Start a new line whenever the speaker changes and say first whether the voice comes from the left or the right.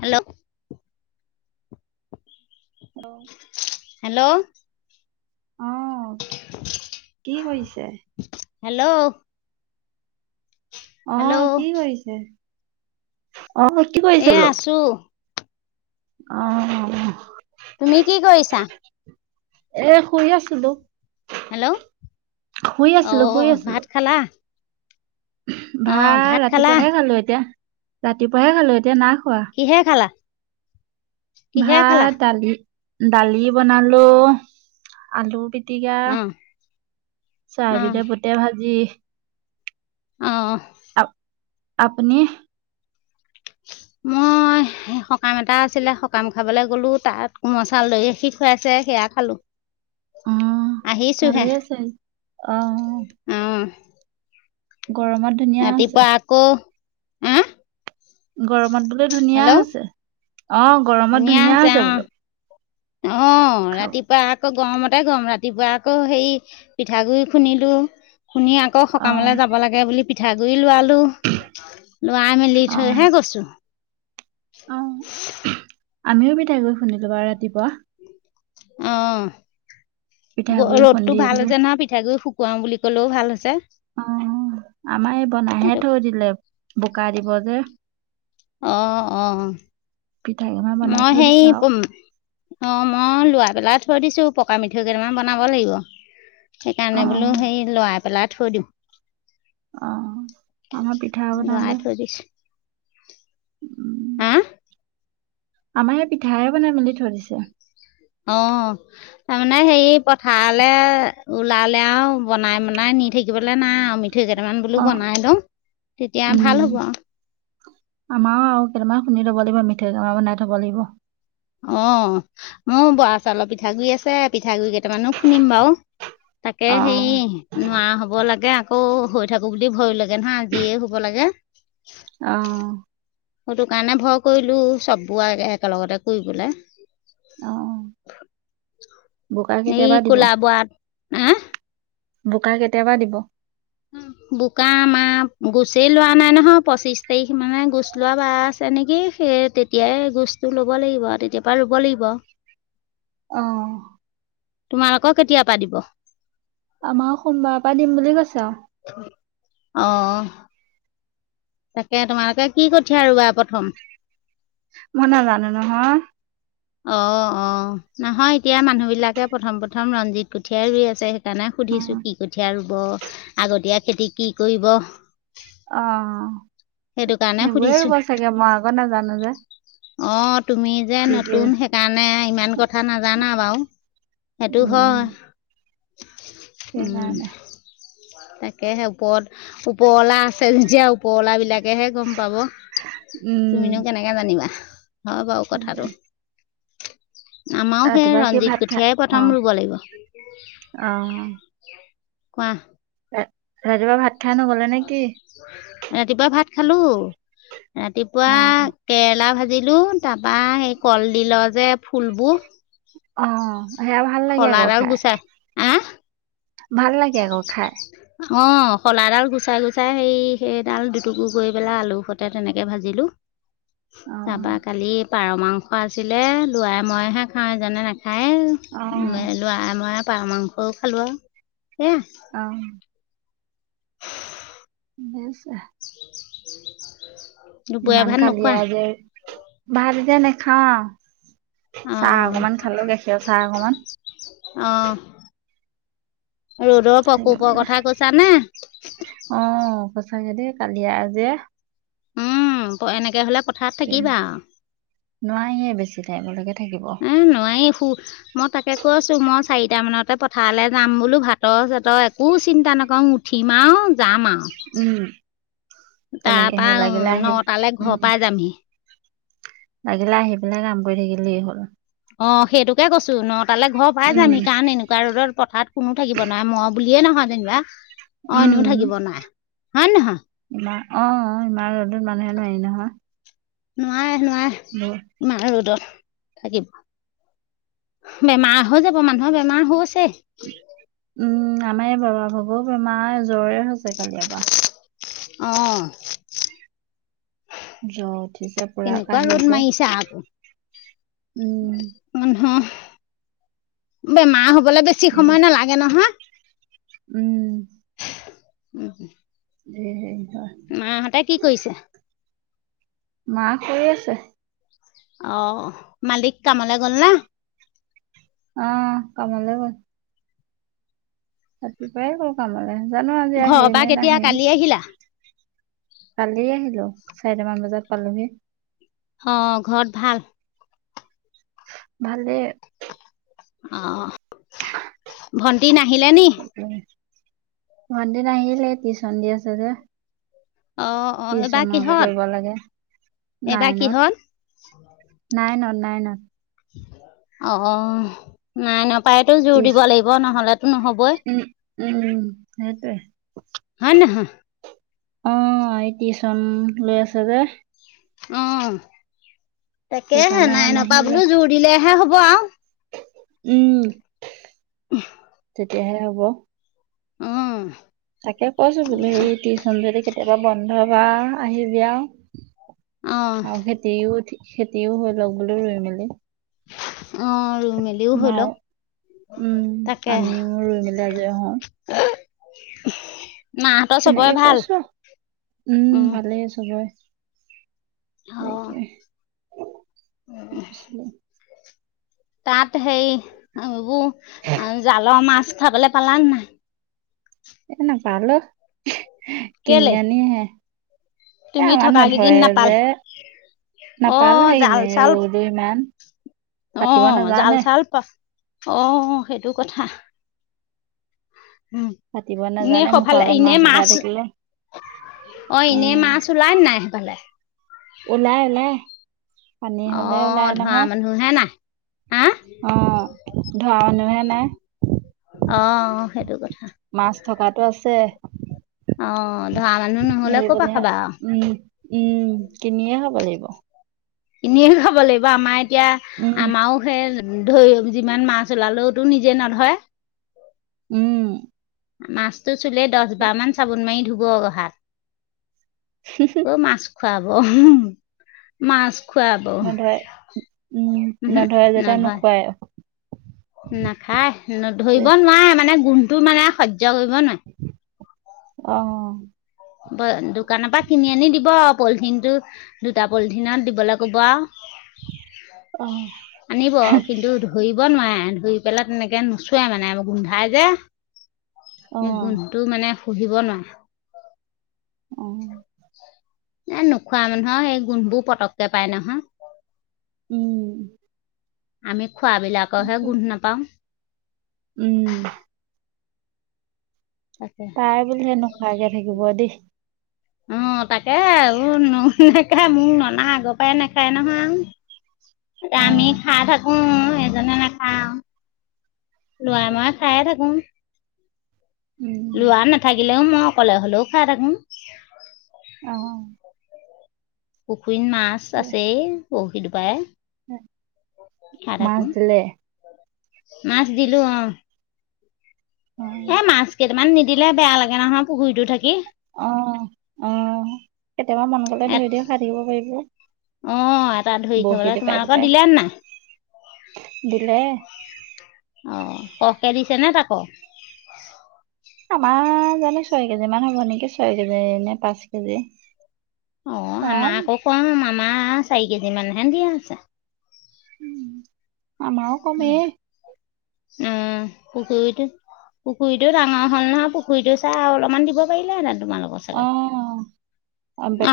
left: Hello.
right: অ
left: hello.
right: অহ কি কৰিছে।
left: হেল্ল'।
right: অ
left: হেল্ল'
right: কি কৰিছে। অ স কি
left: এ
right: কৰিছিলে।
left: আছো
right: অহ।
left: তুমি কি কৰিছা।
right: এ শুই আছিলো।
left: হেল্ল'
right: শুই
left: অ
right: আছিলো
left: ভাত খালা। অ
right: ভাল
left: ভাত খালা
right: ৰাতিপুৱাহে খালো এতিয়া ৰাতিপুৱাহে খালো এতিয়া নাক।
left: কিহে খালা। কিহে খালা
right: ভাত দালি দালি বনালো আলু পিটিকা।
left: অ
right: পিটিকা চাহ
left: অ
right: পিধে পোটে ভাজি।
left: অ
right: আ আপুনি।
left: মই। সকাম এটা আছিলে সকাম খাবলৈ গলো তাত কোমল চাউল দৈ সি খুৱাইছে সেয়া খালো।
right: অহ
left: আহিছোহে
right: ভালেই আছে অহ। হৈছে
left: ৰাতিপা আকৌ ওহু।
right: গৰমত বোলো ধুনীয়া হৈছে অ গৰমত ধুনীয়া হৈছে বোলো।
left: অ
right: খাব
left: ৰাতিপুৱা আকৌ। গৰমতে গৰম ৰাতিপুৱা আকৌ সেই পিঠাগুৰি খুন্দিলো। শুনি আকৌ
right: অ
left: সকামলৈ যাব লাগে বুলি পিঠাগুৰি লোৱা। লোৱা ই মেলি
right: অ
left: থৈহে গৈছো।
right: অ আমিও বিঠাই গৈ শুনিলো ব আৰু ৰাতিপুৱা।
left: অ গ
right: পিঠাগুৰি
left: ৰ'দতটো ভাল
right: খুন্দিলো
left: যে না পিঠাগুডৰি শু। কুৱাওঁ বুলি ক'লেও ভাল হৈছে।
right: অ আমাৰ এই বনাইহে
left: সেইটো
right: থৈ দিলে বোকা দিব যে।
left: অহ অ।
right: পিঠা কেইটামান বনাই
left: মই
right: থৈ
left: সেই
right: দিছে আৰু
left: উম। অ মই লোৱাই পেলাই থৈ দিছো, পকা মিঠৈ কেইটামান বনাব লাগিব।
right: অ
left: সেইকাৰণে বোলো সেই লৰাই পেলাই থৈ দিওঁ।
right: আহ, আমাৰ পিঠা স
left: লৰাই
right: বনালে।
left: থৈ দিছোঁ
right: উম
left: হা
right: আমাৰ ইয়াত পিঠাই বনাই মেলি থৈ দিছে।
left: অ তাৰ মানে হেৰি পথাৰলৈ ওলালে আৰু বনাই বনাই নি থাকিব। লে নাই আৰু মিঠৈ কেইটামান
right: অ
left: বোলো বনাই লওঁ তেতিয়া ভাল হ'ব আৰু।
right: আমাৰও আৰু কেইটামান খুন্দি লব লাগিব মিঠৈ কেইটামান বনাই থব লাগিব।
left: অ মোৰ বৰা চাউলৰ পিঠাগুৰি আছে। পিঠাগুৰি কেইটামানো খুন্দিম বাৰু তাকে
right: অ
left: হেৰি নোৱাৰা হ'ব লাগে আকৌ। অ হৈ থাকো বুলি ভৈয়ো লাগে নহয় আজিয়ে হব লাগে।
right: অহ।
left: সেইটো কাৰণে ভয় কৰিলো চব বোৱা একে একেলগতে কৰিবলে।
right: অহ। বোকা
left: এই
right: কেতিয়াবা দিব,
left: ক'লা বৰাত হা
right: বোকা কেতিয়াবা দিব?
left: বোকা আমাৰ গুছেই লোৱা নাই নহয়, পঁচিশ তাৰিখ মানে গোচ লোৱা বাৰ আছে। তেনেকেই সেই তেতিয়াই গোছটো ল'ব লাগিব, তেতিয়া পৰা ৰুব লাগিব।
right: আহ।
left: তোমালোকৰ কেতিয়াৰ পৰা দিব
right: আমাৰ সোমবাৰৰ পৰা দিম বুলি কৈছে। আৰু
left: অহ। তাকে তোমালোকে কি কঠীয়া ৰুৱা প্ৰথম?
right: মই নাজানো নহয়।
left: অ অ নহয় এতিয়া মানুহ বিলাকে প্ৰথম প্ৰথম ৰঞ্জিত কঠিয়াই ৰুই আছে সে কাৰনে
right: অ
left: সুধিছো কি কঠীয়া ৰুব, আগতীয়া খেতি কি কৰিব?
right: অ
left: সেইটো কাৰণে
right: সেইবোৰে
left: সুধিছোঁ
right: ৰুব চাগে মই আক নাজানো যে।
left: অ তুমি যে
right: কি কি
left: নতুন সেইকাৰণে ইমান কথা নাজানা বাৰু। সেইটো হয়।
right: সেইকাৰানে।
left: তাকে সেই ওপৰত, ওপৰৱালা আছে নিজীয়া ওপৰৱালা বিলাক তাকেহে গম পাব, তুমিনো
right: উম
left: কেনেকে জানিবা হয় বাৰু
right: সেইটোৱে।
left: কথাটো। আমাৰো সেই
right: ৰাতিপুৱা কি
left: ৰঞ্জিত কোঠিয়াই প্ৰথম ৰুব লাগিব।
right: আহ।
left: কোৱা?
right: ৰাত ৰাতিপুৱা ভাত খাই নগলে নে কি?
left: ৰাতিপুৱা ভাত খালো, ৰাতিপুৱা
right: অ
left: কেৰেলা ভাজিলো তাৰপা এই কলডিলৰ যে ফুলবো
right: অ সেয়া ভাল লাগে আকৌ খাই।
left: গুচাই আহ
right: ভাল লাগে আকৌ খাই।
left: অঁ শলাডাল গুচাই গুচাই সেই সেইডাল দুটুকু কৰি পেলাই আলু সতে তেনেকে ভাজিলোঁ।
right: অ
left: তাৰাপা কালি পাৰ মাংস আছিলে লোৱাই মইহে খাওঁ জানে নাই? খায়ে,
right: অ
left: লৰাই মই পাৰ মাংসও খালোঁ আৰু। সেয়া
right: অ। [unintelligible]
left: দুপৰীয়া
right: ইমান
left: ভাত নোখোৱা
right: কালিয়া যে, ভাত এতিয়া নাখাওঁ।
left: অ
right: চাহ অকমান খালো, গাখীৰৰ চাহ অকমান।
left: আহ। ৰ'দৰ
right: সেইটো
left: প্ৰকোপৰ
right: কাৰণে।
left: কথা কৈছা নে?
right: অ সঁচাকে দেই কালি আহ যে
left: উম, এনেকে হ'লে পথাৰত থাকিবা
right: নোৱাৰিয়েই বেছি টাইমৰ লৈকে
left: এ নোৱাৰি সু মই তাকে কৈছ তো মই চাৰিটামানতে পথাৰলৈ যাম বোলো। ভাতৰ-চাতৰ একো চিন্তা নকৰোঁ। উঠিম আও, যাম
right: উম
left: আও।
right: তেনেকে
left: তাৰপৰা
right: সেই লাগিলে আহি
left: নটালৈ
right: উম
left: ঘৰৰ পাই যামহি।
right: লাগিলে আহি পেলাই কাম কৰি থাকিলেই হ'ল।
left: অ' সেইটোকে কৈছোঁ। নটালৈ ঘৰ পাই
right: উম
left: যামহি। কাৰণ এনেকুৱা ৰ'দত পথাৰত কোনো থাকিব নোৱাৰে। মই বুলিয়ে নহয় যেনিবা, অ
right: উম
left: এনেও থাকিব নোৱাৰে হয় নে নহয়?
right: ইমান অ ইমান ৰ'দত মানুহেনো আহি নহয়।
left: নোৱাৰে নোৱাৰে
right: বহুত
left: ইমান ৰ'দত। থাকিব, বেমাৰ হৈ যাব মানুহৰ বেমাৰ হৈছে।
right: উম আমাৰ এই বৰমা ভাগৰ বেমাৰ জ্বৰে হৈছে কালিয়ৰপৰা।
left: অহ
right: জ্বৰ উঠিছে পুৰা
left: কেনেকুৱা ৰ'দ
right: কাহিছে
left: মাৰিছে আৰু
right: উম
left: মানহৰ- বেমাৰ হ' বোলে বেছি সময় নালাগে নহয়।
right: উম।
left: উম।
right: [unintelligible]
left: মাহঁতে কি কৰিছে?
right: মা শুই আছে।
left: অ' মালিক কামলে গ'ল না?
right: অ' কামলে গ'ল। ৰাতিপুৱাই গ'ল কামলৈ। জানো, আজি
left: ঘৰৰ
right: আহি
left: পৰা
right: নে
left: কেতিয়া
right: নাহেই?
left: কালি আহিলা
right: কালি আহিলোঁ। চাৰিটামান বজাত পালোহি।
left: অ', ঘৰত ভাল?
right: ভালে।
left: অ', ভন্টি নাহিলে নি?
right: ভণ্টি নাহিলে। টিউচন দি আছে যে।
left: অ অ এইবাৰ
right: টিউচন আকৌ
left: কিহত
right: কৰিব লাগে,
left: এইবাৰ কিহত
right: নাইনত। নাইনত - নাইনত।
left: অ', নাইনৰ পৰাই তো জোৰ
right: টিউচ
left: দিব লাগিব। নহলেতো নহবঐ।
right: উম - উম, সেইটোৱে।
left: ন
right: অ', এই টিউচন লৈ আছে যে।
left: অ' তাকেহে,
right: সেইকাৰণে
left: নাইনৰ পৰা
right: নাহিলে
left: বোলো জোৰ দিলেহে হ'ব আও।
right: উম।
left: উমম-
right: তেতিয়াহে হ'ব।
left: উম।
right: তাকে কৈছোঁ বোলো, হেৰি টিউচনৰ যদি কেতিয়াবা বন্ধ পা, আহিবি আও।
left: অ',
right: আৰু খেতিও ঠি- খেতিও হৈ লওঁক বোলো ৰুই মেলি।
left: অ' মেলিও হৈ
right: মাও
left: লওঁক।
right: উম
left: তাকে।
right: আমিও ৰুই মেলি আজৰি হওঁ
left: মাহঁতৰ
right: তেনেকে
left: সবৰে ভাল।
right: কৈছো
left: উম।
right: ভালেই চবৰে
left: অ',
right: [unintelligible] আ [unintelligible]
left: তাত সেই- এইবোৰ জালোৱা মাছ খাবলৈ পালান নাই?
right: এ নাপালোঁ। কিনি
left: কেলে
right: আনি হে।
left: তুমি থকা কেইদিন নাপাল
right: নাপালে
left: অ'
right: সেইখিনি
left: জাল-চাল,
right: ৰৌলো ইমান পাতিব
left: অ'-
right: নাজানে
left: জাল-চাল পা অ' সেইটো কথা। উম
right: পাতিব
left: এনে
right: নাজানে মুখৰ
left: সৌফালে
right: আগত
left: এনে
right: ওলাই
left: মাছ
right: থাকিলে
left: অ এনেই
right: উম
left: মাছ ওলাই নাই সেইফালে
right: ওলাই ওলাই পানী
left: অ
right: হলে ওলাই
left: ধৰা
right: নহয়
left: মানুহহে নাই হা
right: অ ধৰা মানুহে নাই
left: অ সেইটো কথা
right: ধপাতো আছে।
left: অ' ধৰা মানুহ নহ'লে, ক'ৰ পৰা
right: ধৰিবলেহে
left: খাবা?
right: উম উম, কিনিয়ে খাব লাগিব।
left: কিনি খাব লাগিব। আমাৰ এতিয়া,
right: উম
left: আমাৰো সে ধৰি যিমান মাছ ওলালোওতো নিজে নধৰে
right: উম।
left: মাছটো চুলে দছবাৰমান চাবোন মাৰি ধুব হাত। ক' মাছ খুৱাব? মাছ খুৱাব
right: নধৰে উম
left: উমহো
right: নধৰে যেতিয়া
left: নহয়
right: নোখোৱাই
left: নাখায় ধৰিব নোৱাৰে মানে গোন্ধটো মানে সহ্য কৰিব নোৱাৰে
right: অহ
left: দোকানৰ পৰা কিনি আনি দিব আও পলিথিন টো দুটা পলিথিনত দিবলৈ কব আও
right: অ
left: আনিব কিন্তু ধৰিব নোৱাৰে এ ধৰি পেলাই তেনেকে নোচোৱাই মানে আ গোন্ধাই যে
right: অ
left: সেই গোন্ধটো মানে পুহিব নোৱাৰে
right: অ
left: এ নোখোৱা মানুহৰ এই গোন্ধবোৰ পতককে পাই নহয়
right: উম
left: আমি খোৱাবিলাকৰহে গোন্ধ নাপাওঁ
right: উম
left: তাকে
right: পাই বোলিহে নোখোৱাকে থাকিব দেই
left: অ তাকে আৰু ন নেখায় মোক ননা আগৰ পৰাই নাখায় নহয়
right: [unintelligible]
left: এ আমি খাই থাকো এজনে নাখাওঁ নোৱাই মই খায়ে থাকো
right: উম,
left: লোৱা নাথাকিলেও মই অকলে হ'লেও খাই থাকো
right: অহ
left: পুখুৰীত মাছ আছেই বৰশী টোপাই খাই
right: মাছ
left: থাকো
right: দিলে।
left: মাছ দিলো অ এ
right: অ,
left: মাছ কেইটামান নিদিলে বেয়া লাগে নহয় পুখুৰীতো থাকি
right: অহ অহ কেতিয়াবা মন গলে ধৰি ধৰি খাই থাকিব পাৰিব
left: অ এটা ধৰি
right: বৰশী
left: খাবলৈ
right: টোপাই
left: তোমালোকৰ
right: টোপাই
left: দিলে নাই
right: দিলে
left: অ কমকে দিছে নে তাক
right: আমাৰ জানো ছয় কেজি মান হ'ব নেকি ছয় কেজি নে পাঁচ কেজি
left: অ আমাক
right: কম।
left: আকৌ কম আমাৰ চাৰি কেজি মানহে দিয়া আছে
right: উম আমাৰও কমেই
left: উম পুখুৰী টো পুখুৰীতো ডাঙৰ হ'ল নহয় পুখুৰীতটো চাই আৰু অলপমান দিব পাৰিলোহেতেন তোমাৰ লগৰ
right: অ,
left: চাগে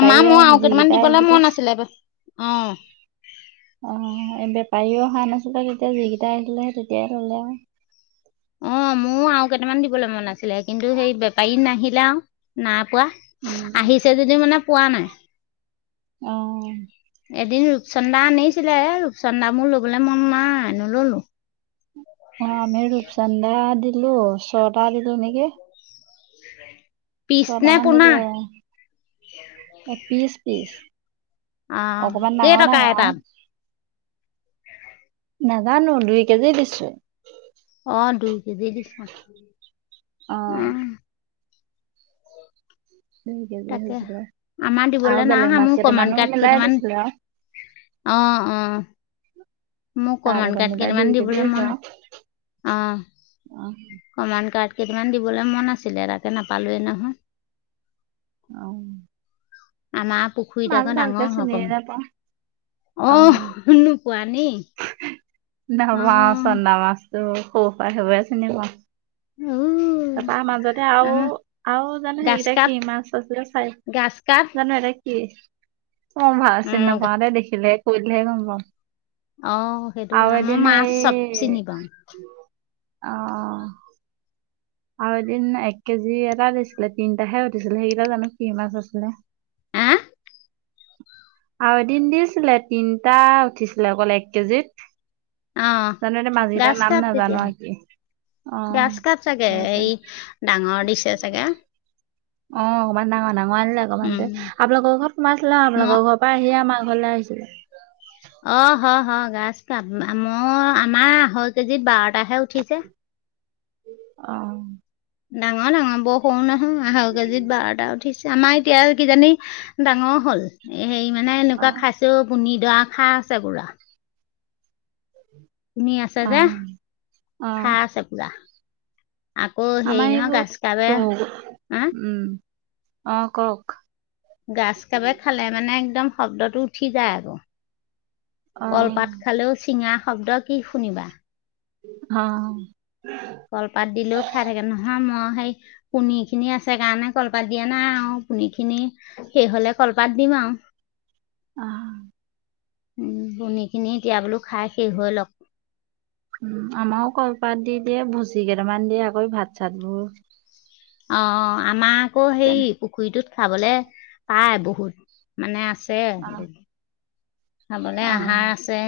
left: আমাৰ মই আৰু কেইটামান
right: যিকেইটা
left: দিবলৈ
right: আহিছিলে
left: মন আছিলে অহ
right: অহ এই বেপাৰীও অহা নাছিলে তেতিয়া যিকেইটা আহলে তেতিয়াই আহিলে অহ
left: অ মোৰ আৰু কেইটামান দিবলৈ মন আছিলে কিন্তু সেই বেপাৰী নাহিলে আও নাই পোৱা
right: উম,
left: আহিছে যদি মানে পোৱা নাই
right: অ
left: এদিন ৰূপচন্দা আনিছিলে ৰূপচন্দা মোৰ ল'বলৈ মন নাই নল'লো
right: অ আমি ৰূপচন্দা দিলো ছটা দিলো নেকি
left: [inaudible] নে
right: ছয়টামান
left: পোনা
right: দিলো এ পিচ পিচ
left: আহ
right: অকমান
left: কেই
right: ডাঙৰ
left: টকা
right: ডাঙৰ আও
left: এটাত
right: নাজানো দুই কেজি দিছো
left: অ দুইকেজি দিছা
right: অহ
left: উম
right: দুই কেজি
left: তাকে
right: হৈছিলে
left: আমাৰ
right: আৰু
left: দিবলৈ
right: বেলেগ
left: নাহা
right: মাছ
left: মোৰ কমন
right: কেইটামানো
left: কাৰ্প
right: মিলাই
left: কেইটামান
right: দিছিলে আৰু
left: অ অ মোক
right: তাৰ
left: কমানমান
right: লগত
left: কাৰ্প
right: মিলাই
left: কেইটামান
right: দুই কেজি
left: দিবলৈ
right: হৈছে
left: মন
right: আৰু
left: অহ
right: অ
left: কমান কাট কেইটামান দিবলৈ মন আছিলে তাকে নাপালোৱেই নহয়
right: অ
left: আমাৰ পুখুৰীত
right: মাছ
left: আক
right: ভালকে
left: ডাঙৰ হয়
right: চিনিয়ে
left: কমন
right: নাপাওঁ
left: অ শুনো পোৱা নি [unintelligible] অ
right: মাছ চন্দা মাছতো সৰু হয়াই সবাই চনেমা [unintelligible]
left: উ
right: তাৰপা মাজতে আৰু
left: আমাৰ
right: আৰু জানো
left: গাছ
right: সেৰিকেইটা
left: কাপ
right: কি মাছ চাছ চাই
left: গাছ কাপ
right: জানো এটা কি অ ভাল চিনি
left: উম
right: নাপাওঁ দে দেখিলেহে কৰিলেহে গম পাাম
left: আহ সেইটো কাৰণে মই মাছ চব
right: সেই
left: চিনি পাওঁ
right: অ আৰু এদিন এক কেজি এটা দিছিলে তিনটাহে উঠিছিলে সেইকেইটা জানো কি মাছ আছিলে
left: হা
right: আৰু এদিন দিছিলে তিনটা উঠিছিলে অকল এক কেজিত
left: অ
right: জানো এতিয়া মাজ কটাৰ
left: গ্ৰাছ
right: নাম
left: কাপ তেতিয়া
right: নাজানো আৰু কি অ
left: গ্ৰাছ কাপ চাগে সেই ডাঙৰ দিছে চাগে
right: অ অকনমান ডাঙৰ ডাঙৰ আনিলে অকণমানো
left: উম
right: আপোনালোকৰ ঘৰত মাছ লওঁ
left: মই
right: আপোনালোকৰ ঘৰ পৰা আহিে আমাৰ ঘৰলৈ আহিছিলে
left: অ হয় গছ পাব মই আমাৰ আঢ়ৈ কেজি বাৰ তাহে উঠিছে
right: অ
left: ডাঙৰ ডাঙৰ বৰ সৰু নহয় আঢ়ৈ কেজিত বাৰটা উঠিছে আমাৰ এতিয়া কিজানি ডাঙৰ হ'ল হেৰি মানে
right: অ
left: এনেকুৱা খাইছেও বুনি দ খা আছে গুঢ়া তুনি আছে
right: অ
left: যে
right: অ
left: খা আছে পুৰা [unintelligible] আকৌ হেৰি
right: আমাৰ
left: নহয় গাছ কাপে
right: এইবোৰ
left: হা
right: উম অ কওক
left: গছ কাপে খালে মানে একদম শব্দটো উঠি যায় আৰু
right: অ
left: কলপাত খালেও চিঙা শব্দ কি শুনিবা
right: অ
left: কলপাত দিলেও খাই থাকে নহয় মই সেই পনী খিনি আছে কাৰণে কলপাত দিয়া নাই আৰু পনী খিনি সেই হলে কলপাত দিম আৰু
right: আহ
left: উ বনিখিনি এতিয়া বোলো খাই শেষ হৈ লওক
right: পাত দি দিয়ে ভুচি কেইটামান দিয়ে আকৌ ভাত চাত বোৰ
left: অ আমাৰ আকৌ হে পুখুৰীটোত খাবলে পায় বহুত মানে আছে
right: অ',
left: আছে খাবলৈ
right: অ'।
left: আহাৰ আছে